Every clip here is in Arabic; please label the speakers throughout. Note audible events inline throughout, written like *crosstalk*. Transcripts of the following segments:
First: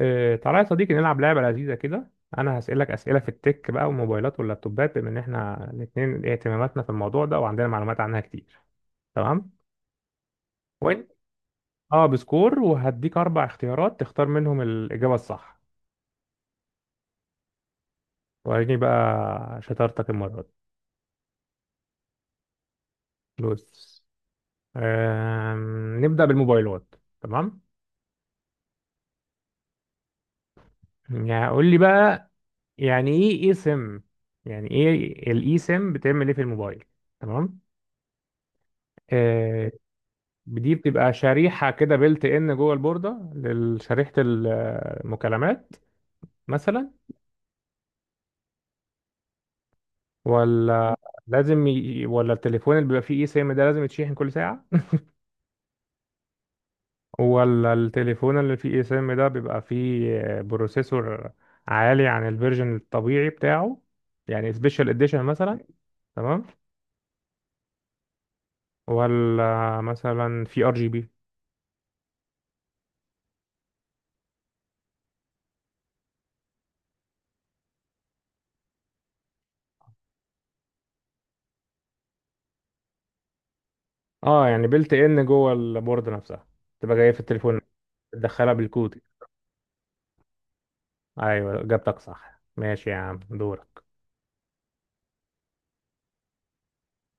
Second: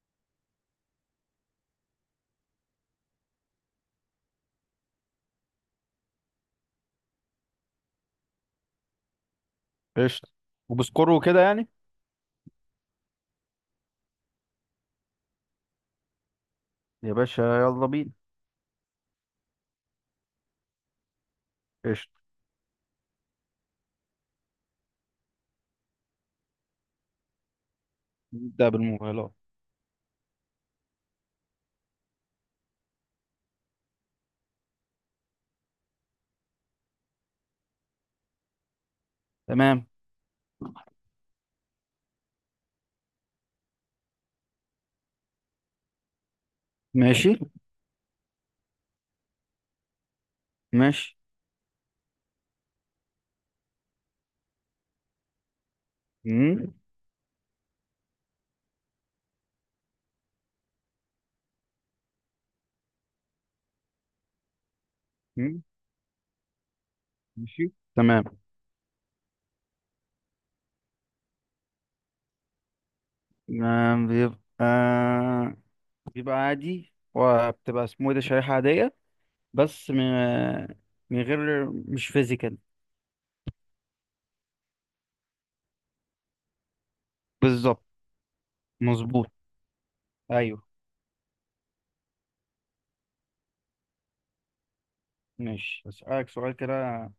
Speaker 1: تعالى يا صديقي نلعب لعبة لذيذة كده. أنا هسألك أسئلة في التك بقى والموبايلات واللابتوبات بما إن إحنا الاتنين اهتماماتنا في الموضوع ده وعندنا معلومات عنها كتير. تمام؟
Speaker 2: قشطة. وبسكور
Speaker 1: وأنت؟
Speaker 2: وكده يعني.
Speaker 1: أه، بسكور، وهديك أربع اختيارات تختار منهم الإجابة الصح.
Speaker 2: يا باشا، يلا بينا.
Speaker 1: وريني بقى شطارتك المرة دي.
Speaker 2: قشطة.
Speaker 1: بص. نبدأ بالموبايلات. تمام؟
Speaker 2: نبدأ بالموبايلات.
Speaker 1: يعني قول لي بقى، يعني إيه إيه سم؟ يعني إيه الإي سم، بتعمل إيه في الموبايل؟ تمام؟ آه،
Speaker 2: تمام.
Speaker 1: دي بتبقى شريحة كده بيلت ان جوه البوردة لشريحة المكالمات مثلا.
Speaker 2: ماشي،
Speaker 1: ولا
Speaker 2: ماشي.
Speaker 1: ولا التليفون اللي بيبقى فيه اي سيم ده لازم يتشحن كل ساعة.
Speaker 2: مم.
Speaker 1: ولا التليفون اللي فيه اي سيم ده بيبقى فيه بروسيسور عالي عن الفيرجن الطبيعي بتاعه، يعني سبيشال اديشن مثلا.
Speaker 2: مم،
Speaker 1: تمام.
Speaker 2: ماشي تمام.
Speaker 1: ولا مثلا في ار جي بي.
Speaker 2: آه، بيبقى عادي وبتبقى اسمه ايه ده شريحة عادية. بس من غير مش فيزيكال.
Speaker 1: اه يعني بيلت ان جوه البوردة نفسها، تبقى جاية في التليفون
Speaker 2: بالظبط.
Speaker 1: تدخلها بالكود.
Speaker 2: مظبوط. ايوه.
Speaker 1: ايوه، اجابتك صح. ماشي يا عم، دورك.
Speaker 2: ماشي. اسألك سؤال كده.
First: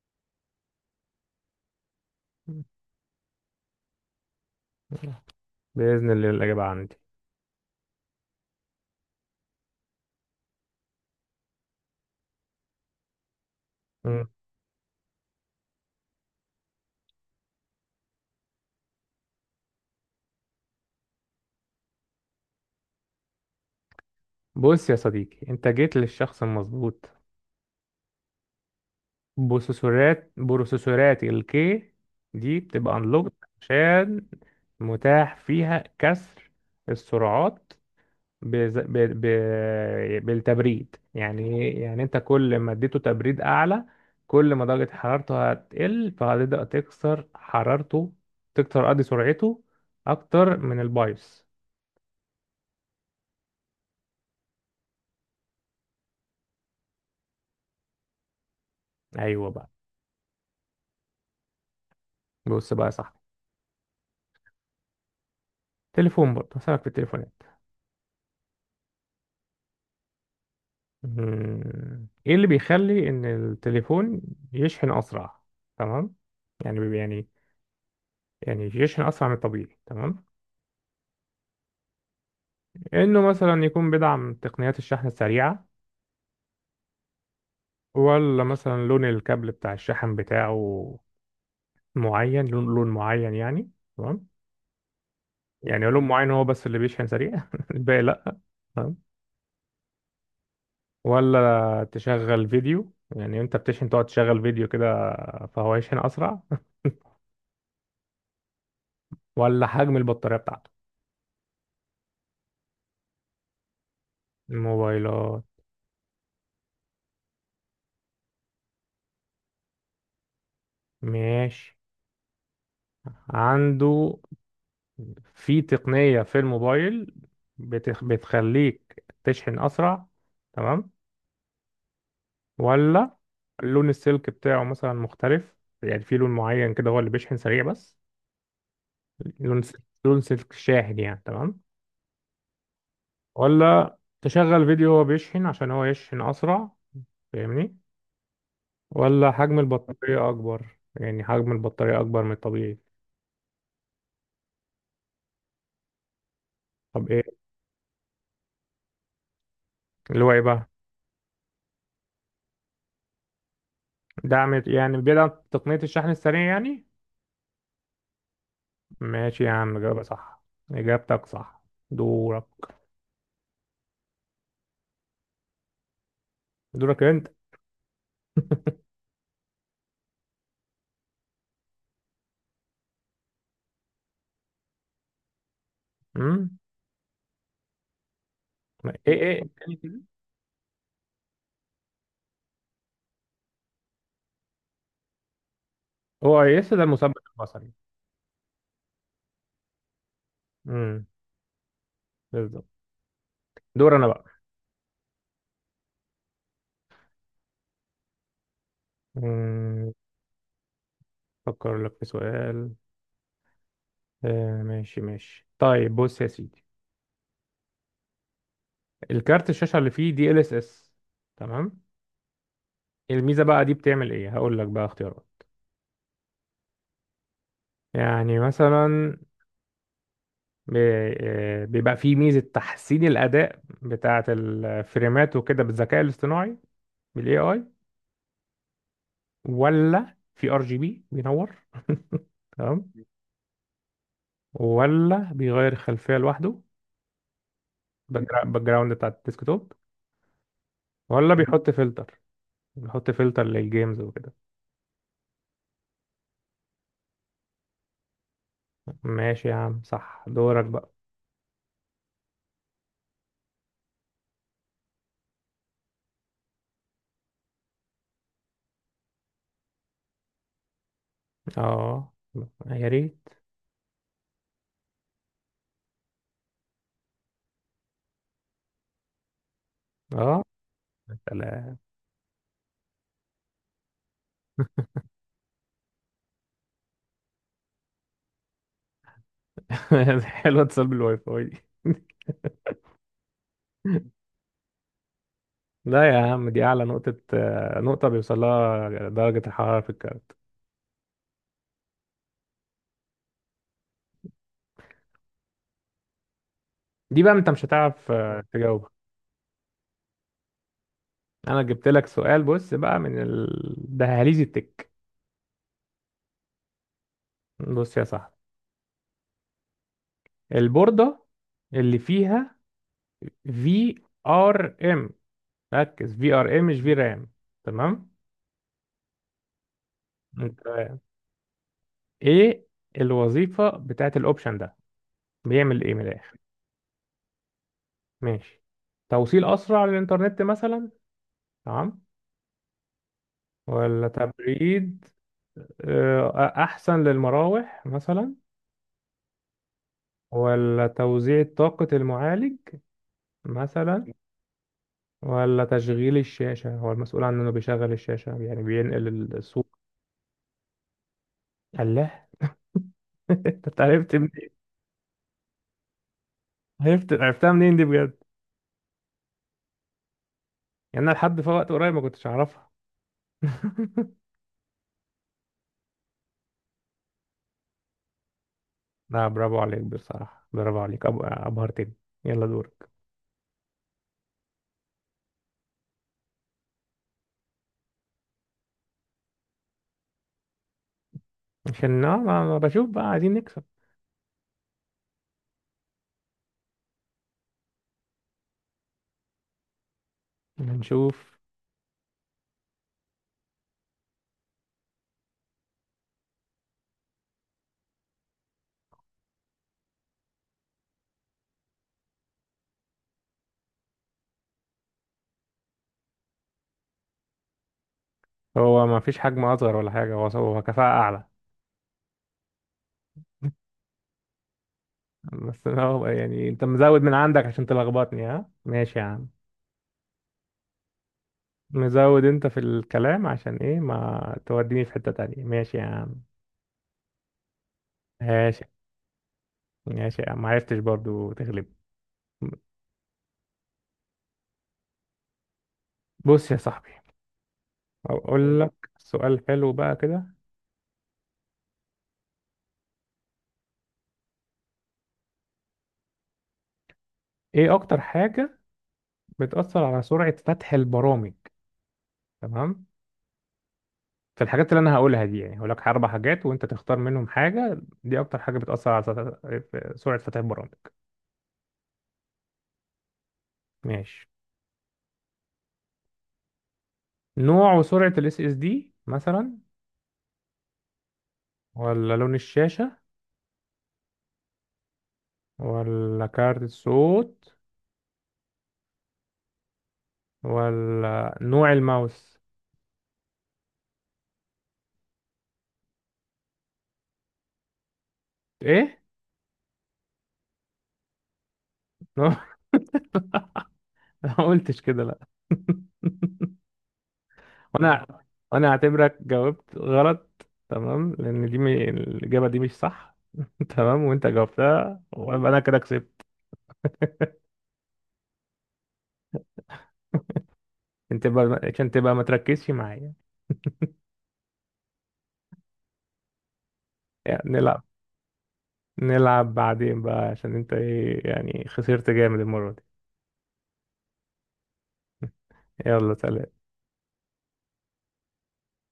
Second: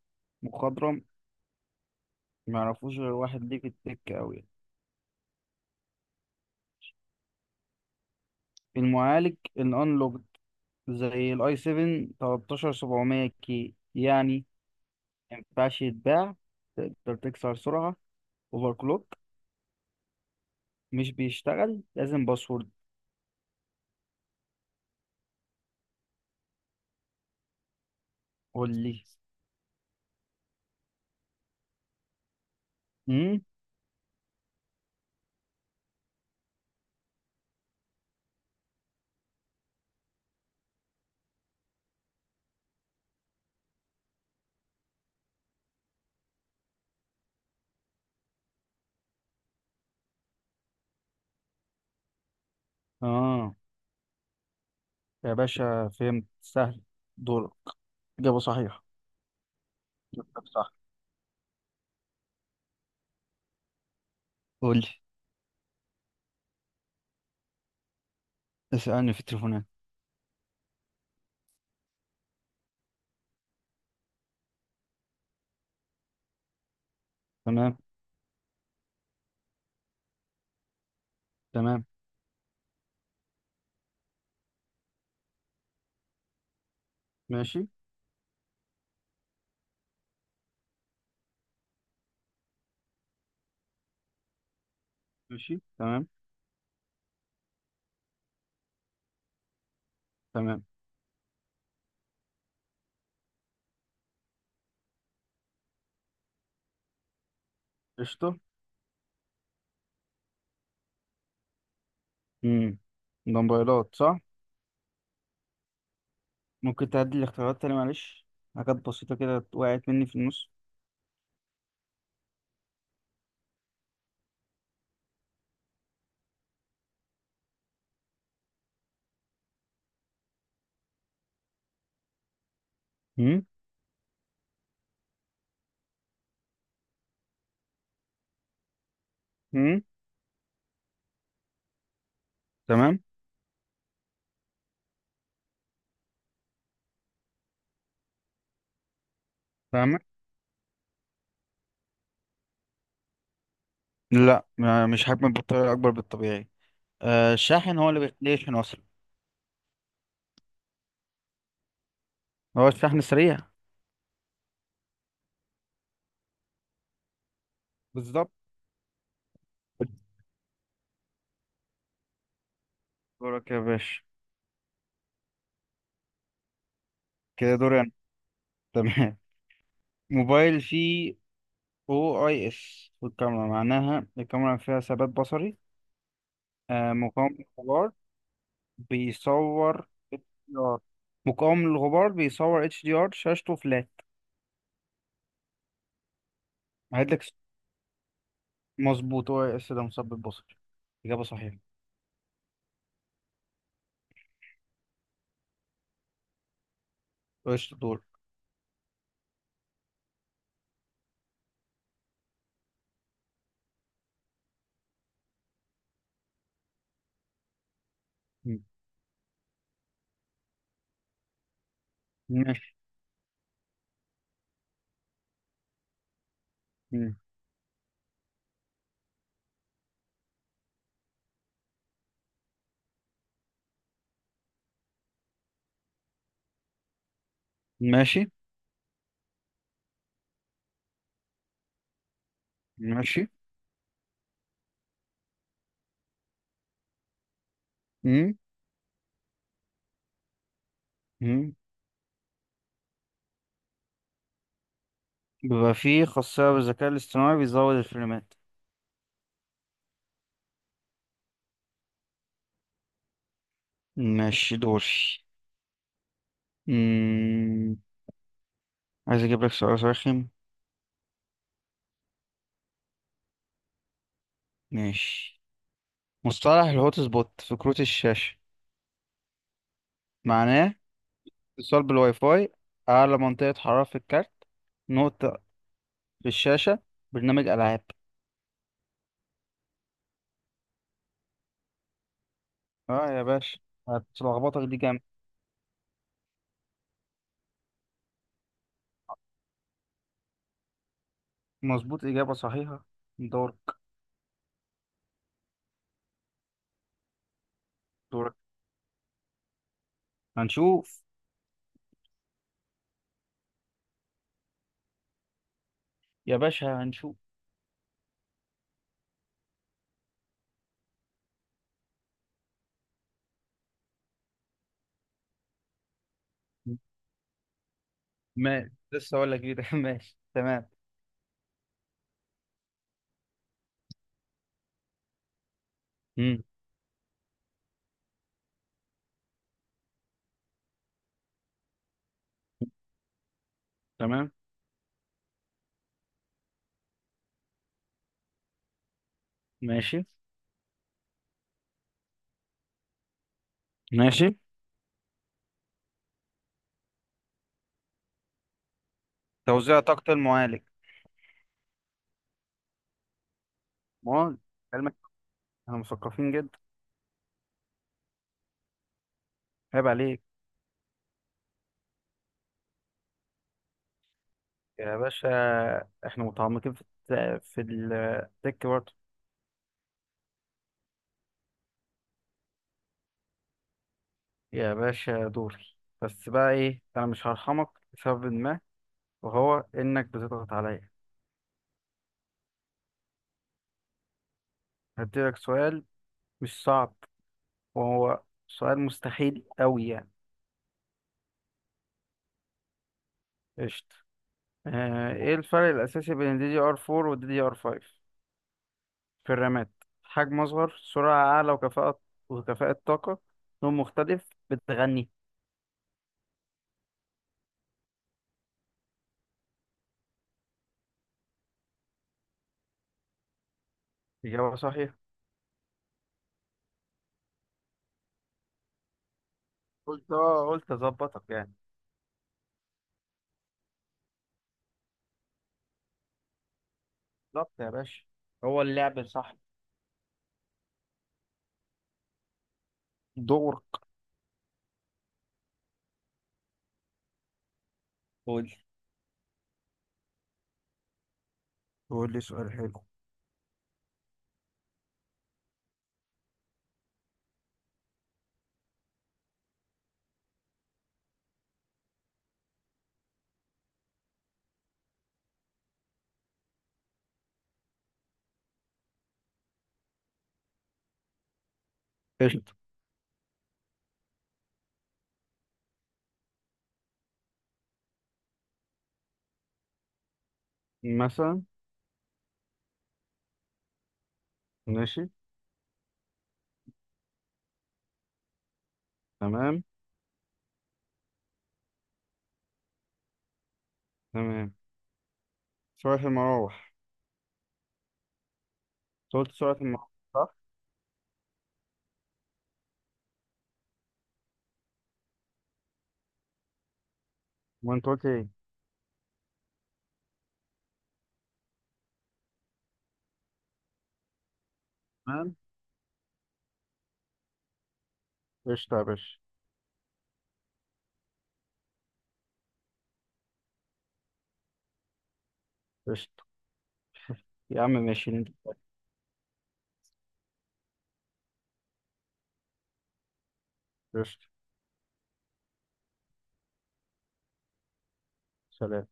Speaker 2: مخضرم ما يعرفوش غير واحد ليه في التك قوي.
Speaker 1: بإذن الله الإجابة عندي.
Speaker 2: المعالج الانلوج زي الاي 7 13700 كي
Speaker 1: مم.
Speaker 2: يعني. ما ينفعش يتباع، تقدر تكسر سرعة، اوفر كلوك، مش بيشتغل لازم باسورد.
Speaker 1: بص يا صديقي، أنت جيت للشخص المظبوط.
Speaker 2: قول لي.
Speaker 1: بروسيسورات الكي دي بتبقى
Speaker 2: امم
Speaker 1: unlocked عشان متاح فيها كسر السرعات بز... ب... ب... بالتبريد. يعني إيه؟ يعني أنت كل ما اديته تبريد أعلى، كل ما درجة حرارته هتقل، فهتبدأ تكسر حرارته، تكسر قصدي سرعته، أكتر من البايوس.
Speaker 2: اه يا باشا، فهمت سهل. دورك. إجابة صحيحة.
Speaker 1: أيوه بقى.
Speaker 2: جبتك صح.
Speaker 1: بص بقى يا صاحبي،
Speaker 2: قول لي.
Speaker 1: تليفون برضه هسألك في التليفونات.
Speaker 2: اسألني في التليفونات.
Speaker 1: مم. ايه اللي بيخلي ان التليفون يشحن اسرع؟ تمام. يعني بي- يعني
Speaker 2: تمام.
Speaker 1: يعني يشحن اسرع من الطبيعي. تمام.
Speaker 2: تمام،
Speaker 1: انه مثلا يكون بيدعم تقنيات الشحن السريعة،
Speaker 2: ماشي،
Speaker 1: ولا مثلا لون الكابل بتاع الشحن بتاعه معين، لون معين يعني. تمام.
Speaker 2: ماشي
Speaker 1: يعني لون
Speaker 2: تمام.
Speaker 1: معين هو بس اللي بيشحن سريع *laughs* الباقي لا. تمام.
Speaker 2: تمام.
Speaker 1: ولا تشغل فيديو، يعني انت بتشحن تقعد تشغل فيديو كده فهو يشحن اسرع.
Speaker 2: قشطة.
Speaker 1: ولا حجم البطارية بتاعته.
Speaker 2: امم ده موبايلات صح؟
Speaker 1: موبايلات.
Speaker 2: ممكن تعدي الاختيارات تاني معلش؟ حاجات بسيطة كده وقعت مني في النص.
Speaker 1: ماشي. عنده في تقنية في الموبايل بتخليك تشحن أسرع. تمام. ولا
Speaker 2: امم
Speaker 1: لون السلك بتاعه مثلا مختلف، يعني في لون معين كده هو اللي بيشحن سريع بس. لون س...
Speaker 2: امم
Speaker 1: لون سلك شاحن يعني. تمام.
Speaker 2: تمام.
Speaker 1: ولا تشغل فيديو وهو بيشحن عشان هو يشحن أسرع، فاهمني؟ ولا حجم
Speaker 2: فاهمة؟
Speaker 1: البطارية أكبر، يعني حجم البطارية أكبر من الطبيعي.
Speaker 2: لا، مش هكمل بالطريقة أكبر بالطبيعي.
Speaker 1: طب إيه؟
Speaker 2: آه، الشاحن هو اللي بيخليه يشحن أصلا.
Speaker 1: اللي هو إيه بقى؟
Speaker 2: هو الشحن السريع.
Speaker 1: دعم يعني، بيدعم تقنية الشحن السريع يعني.
Speaker 2: بالظبط.
Speaker 1: ماشي يا عم، إجابة صح، إجابتك صح. دورك.
Speaker 2: دورك يا باشا.
Speaker 1: دورك أنت.
Speaker 2: كده دوري أنا. *laughs* تمام. موبايل فيه أو أي إس، والكاميرا معناها الكاميرا فيها ثبات بصري.
Speaker 1: أمم.
Speaker 2: آه، مقاوم للغبار،
Speaker 1: إيه تاني
Speaker 2: بيصور
Speaker 1: كده؟
Speaker 2: HDR، مقاوم للغبار، بيصور اتش دي ار، شاشته فلات.
Speaker 1: هو يس ده
Speaker 2: هعيد
Speaker 1: المثبت
Speaker 2: لك.
Speaker 1: البصري.
Speaker 2: مظبوط، أو أي إس ده مثبت بصري.
Speaker 1: أمم.
Speaker 2: إجابة صحيحة.
Speaker 1: بالظبط. دور أنا بقى.
Speaker 2: قشطة. دور.
Speaker 1: أمم أفكر لك في سؤال. ماشي ماشي، طيب بص يا سيدي، الكارت الشاشة اللي فيه دي ال اس اس. تمام.
Speaker 2: ماشي.
Speaker 1: الميزة بقى دي بتعمل إيه؟ هقول لك بقى اختيارات.
Speaker 2: مم.
Speaker 1: يعني مثلا بيبقى فيه ميزة تحسين الأداء بتاعة الفريمات وكده بالذكاء الاصطناعي، بالاي اي.
Speaker 2: ماشي،
Speaker 1: ولا في ار جي بي بينور *laughs* تمام.
Speaker 2: ماشي.
Speaker 1: ولا بيغير الخلفية لوحده، باك جراوند بتاع الديسك توب. ولا
Speaker 2: مم.
Speaker 1: بيحط فلتر للجيمز وكده.
Speaker 2: بيبقى فيه خاصية بالذكاء الاصطناعي بيزود الفريمات.
Speaker 1: ماشي يا عم، صح. دورك بقى.
Speaker 2: ماشي. دوري. مم. عايز اجيب لك سؤال رخم.
Speaker 1: اه، يا ريت.
Speaker 2: ماشي. مصطلح الهوت سبوت في كروت الشاشة
Speaker 1: اه،
Speaker 2: معناه:
Speaker 1: سلام.
Speaker 2: اتصال بالواي فاي، أعلى منطقة حرارة في الكارت، نقطة في الشاشة، برنامج ألعاب.
Speaker 1: *laughs* حلوة اتصال بالواي فاي دي.
Speaker 2: اه يا باشا، هتلخبطك دي جامد.
Speaker 1: لا يا عم، دي أعلى نقطة بيوصل لها درجة الحرارة في الكهرباء.
Speaker 2: مظبوط، إجابة صحيحة. دورك.
Speaker 1: دي بقى انت مش هتعرف
Speaker 2: دورك،
Speaker 1: تجاوبها.
Speaker 2: هنشوف.
Speaker 1: انا جبت لك سؤال، بص بقى من الدهاليز التك.
Speaker 2: يا باشا، هنشوف.
Speaker 1: بص يا صاحبي، البوردة اللي فيها في ار ام، ركز في ار ام مش في رام. تمام.
Speaker 2: ماشي، لسه أقول لك كده. *laughs* ماشي تمام.
Speaker 1: انت، ايه الوظيفة بتاعت الاوبشن ده، بيعمل ايه من الاخر؟
Speaker 2: مم.
Speaker 1: ماشي. توصيل اسرع للانترنت مثلا. تمام. ولا
Speaker 2: تمام.
Speaker 1: تبريد آه، احسن للمراوح مثلا.
Speaker 2: ماشي،
Speaker 1: ولا توزيع طاقة المعالج مثلا.
Speaker 2: ماشي.
Speaker 1: ولا تشغيل الشاشة، هو المسؤول عن إنه بيشغل الشاشة يعني، بينقل الصوت.
Speaker 2: توزيع طاقة المعالج.
Speaker 1: الله *laughs* أنت عرفت
Speaker 2: مول
Speaker 1: منين؟
Speaker 2: علمك. احنا مثقفين جدا.
Speaker 1: عرفتها منين دي بجد؟
Speaker 2: عيب عليك.
Speaker 1: يعني أنا لحد في وقت قريب ما كنتش أعرفها *laughs*
Speaker 2: يا باشا، احنا متعمقين في في التك برضه.
Speaker 1: لا، برافو عليك بصراحة، برافو عليك، أبهرتني. يلا دورك.
Speaker 2: يا باشا دوري. بس بقى ايه، انا مش هرحمك لسبب ما، وهو انك بتضغط عليا.
Speaker 1: عشان أه، ما بشوف بقى، عايزين نكسب.
Speaker 2: هديلك سؤال مش صعب، وهو سؤال مستحيل قوي يعني.
Speaker 1: هنشوف.
Speaker 2: قشطة. آه، ايه الفرق الاساسي بين الدي دي ار 4 والدي دي ار 5 في الرامات؟ حجم أصغر، سرعة أعلى وكفاءة طاقة، لون مختلف، بتغني.
Speaker 1: هو ما فيش حجم أصغر ولا حاجة، هو هو كفاءة أعلى *laughs*
Speaker 2: إجابة صحيحة.
Speaker 1: بس أنا هو يعني أنت مزود من عندك عشان تلخبطني. ها، ماشي يا عم.
Speaker 2: قلت أظبطك يعني.
Speaker 1: مزود انت في الكلام، عشان ايه ما توديني في حتة تانية؟ ماشي يا عم.
Speaker 2: بالظبط يا باشا. هو
Speaker 1: ماشي.
Speaker 2: اللعب صح.
Speaker 1: ماشي يا عم، ما عرفتش برضو تغلب.
Speaker 2: دورك.
Speaker 1: بص يا صاحبي،
Speaker 2: قول،
Speaker 1: اقول لك سؤال حلو بقى كده.
Speaker 2: قول لي سؤال حلو.
Speaker 1: ايه اكتر حاجة بتأثر على سرعة فتح البرامج؟ تمام. في الحاجات اللي انا هقولها دي، يعني هقول لك اربع حاجات وانت تختار منهم حاجة، دي اكتر حاجة بتأثر على سرعة فتح البرامج.
Speaker 2: قشطة.
Speaker 1: ماشي. نوع وسرعة الاس اس دي مثلا.
Speaker 2: مثلا.
Speaker 1: ولا لون الشاشة.
Speaker 2: ماشي.
Speaker 1: ولا كارت الصوت.
Speaker 2: تمام.
Speaker 1: ولا نوع الماوس.
Speaker 2: تمام. سرعة المراوح.
Speaker 1: ايه
Speaker 2: أنت قلت سرعة المراوح صح؟
Speaker 1: نوع *laughs* ما قلتش كده لا *laughs*
Speaker 2: وأنت قلت
Speaker 1: وانا
Speaker 2: إيه؟
Speaker 1: وانا اعتبرك جاوبت غلط. تمام، لان دي الاجابه دي مش صح *laughs* تمام، وانت جاوبتها
Speaker 2: تمام.
Speaker 1: ويبقى انا كده كسبت.
Speaker 2: قشطة يا باشا.
Speaker 1: انت بقى عشان تبقى ما تركزش معايا،
Speaker 2: قشطة.
Speaker 1: يعني
Speaker 2: يا عم ماشي.
Speaker 1: نلعب، بعدين بقى، عشان انت ايه يعني، خسرت جامد المره دي.
Speaker 2: قشطة.
Speaker 1: يلا سلام.
Speaker 2: سلام.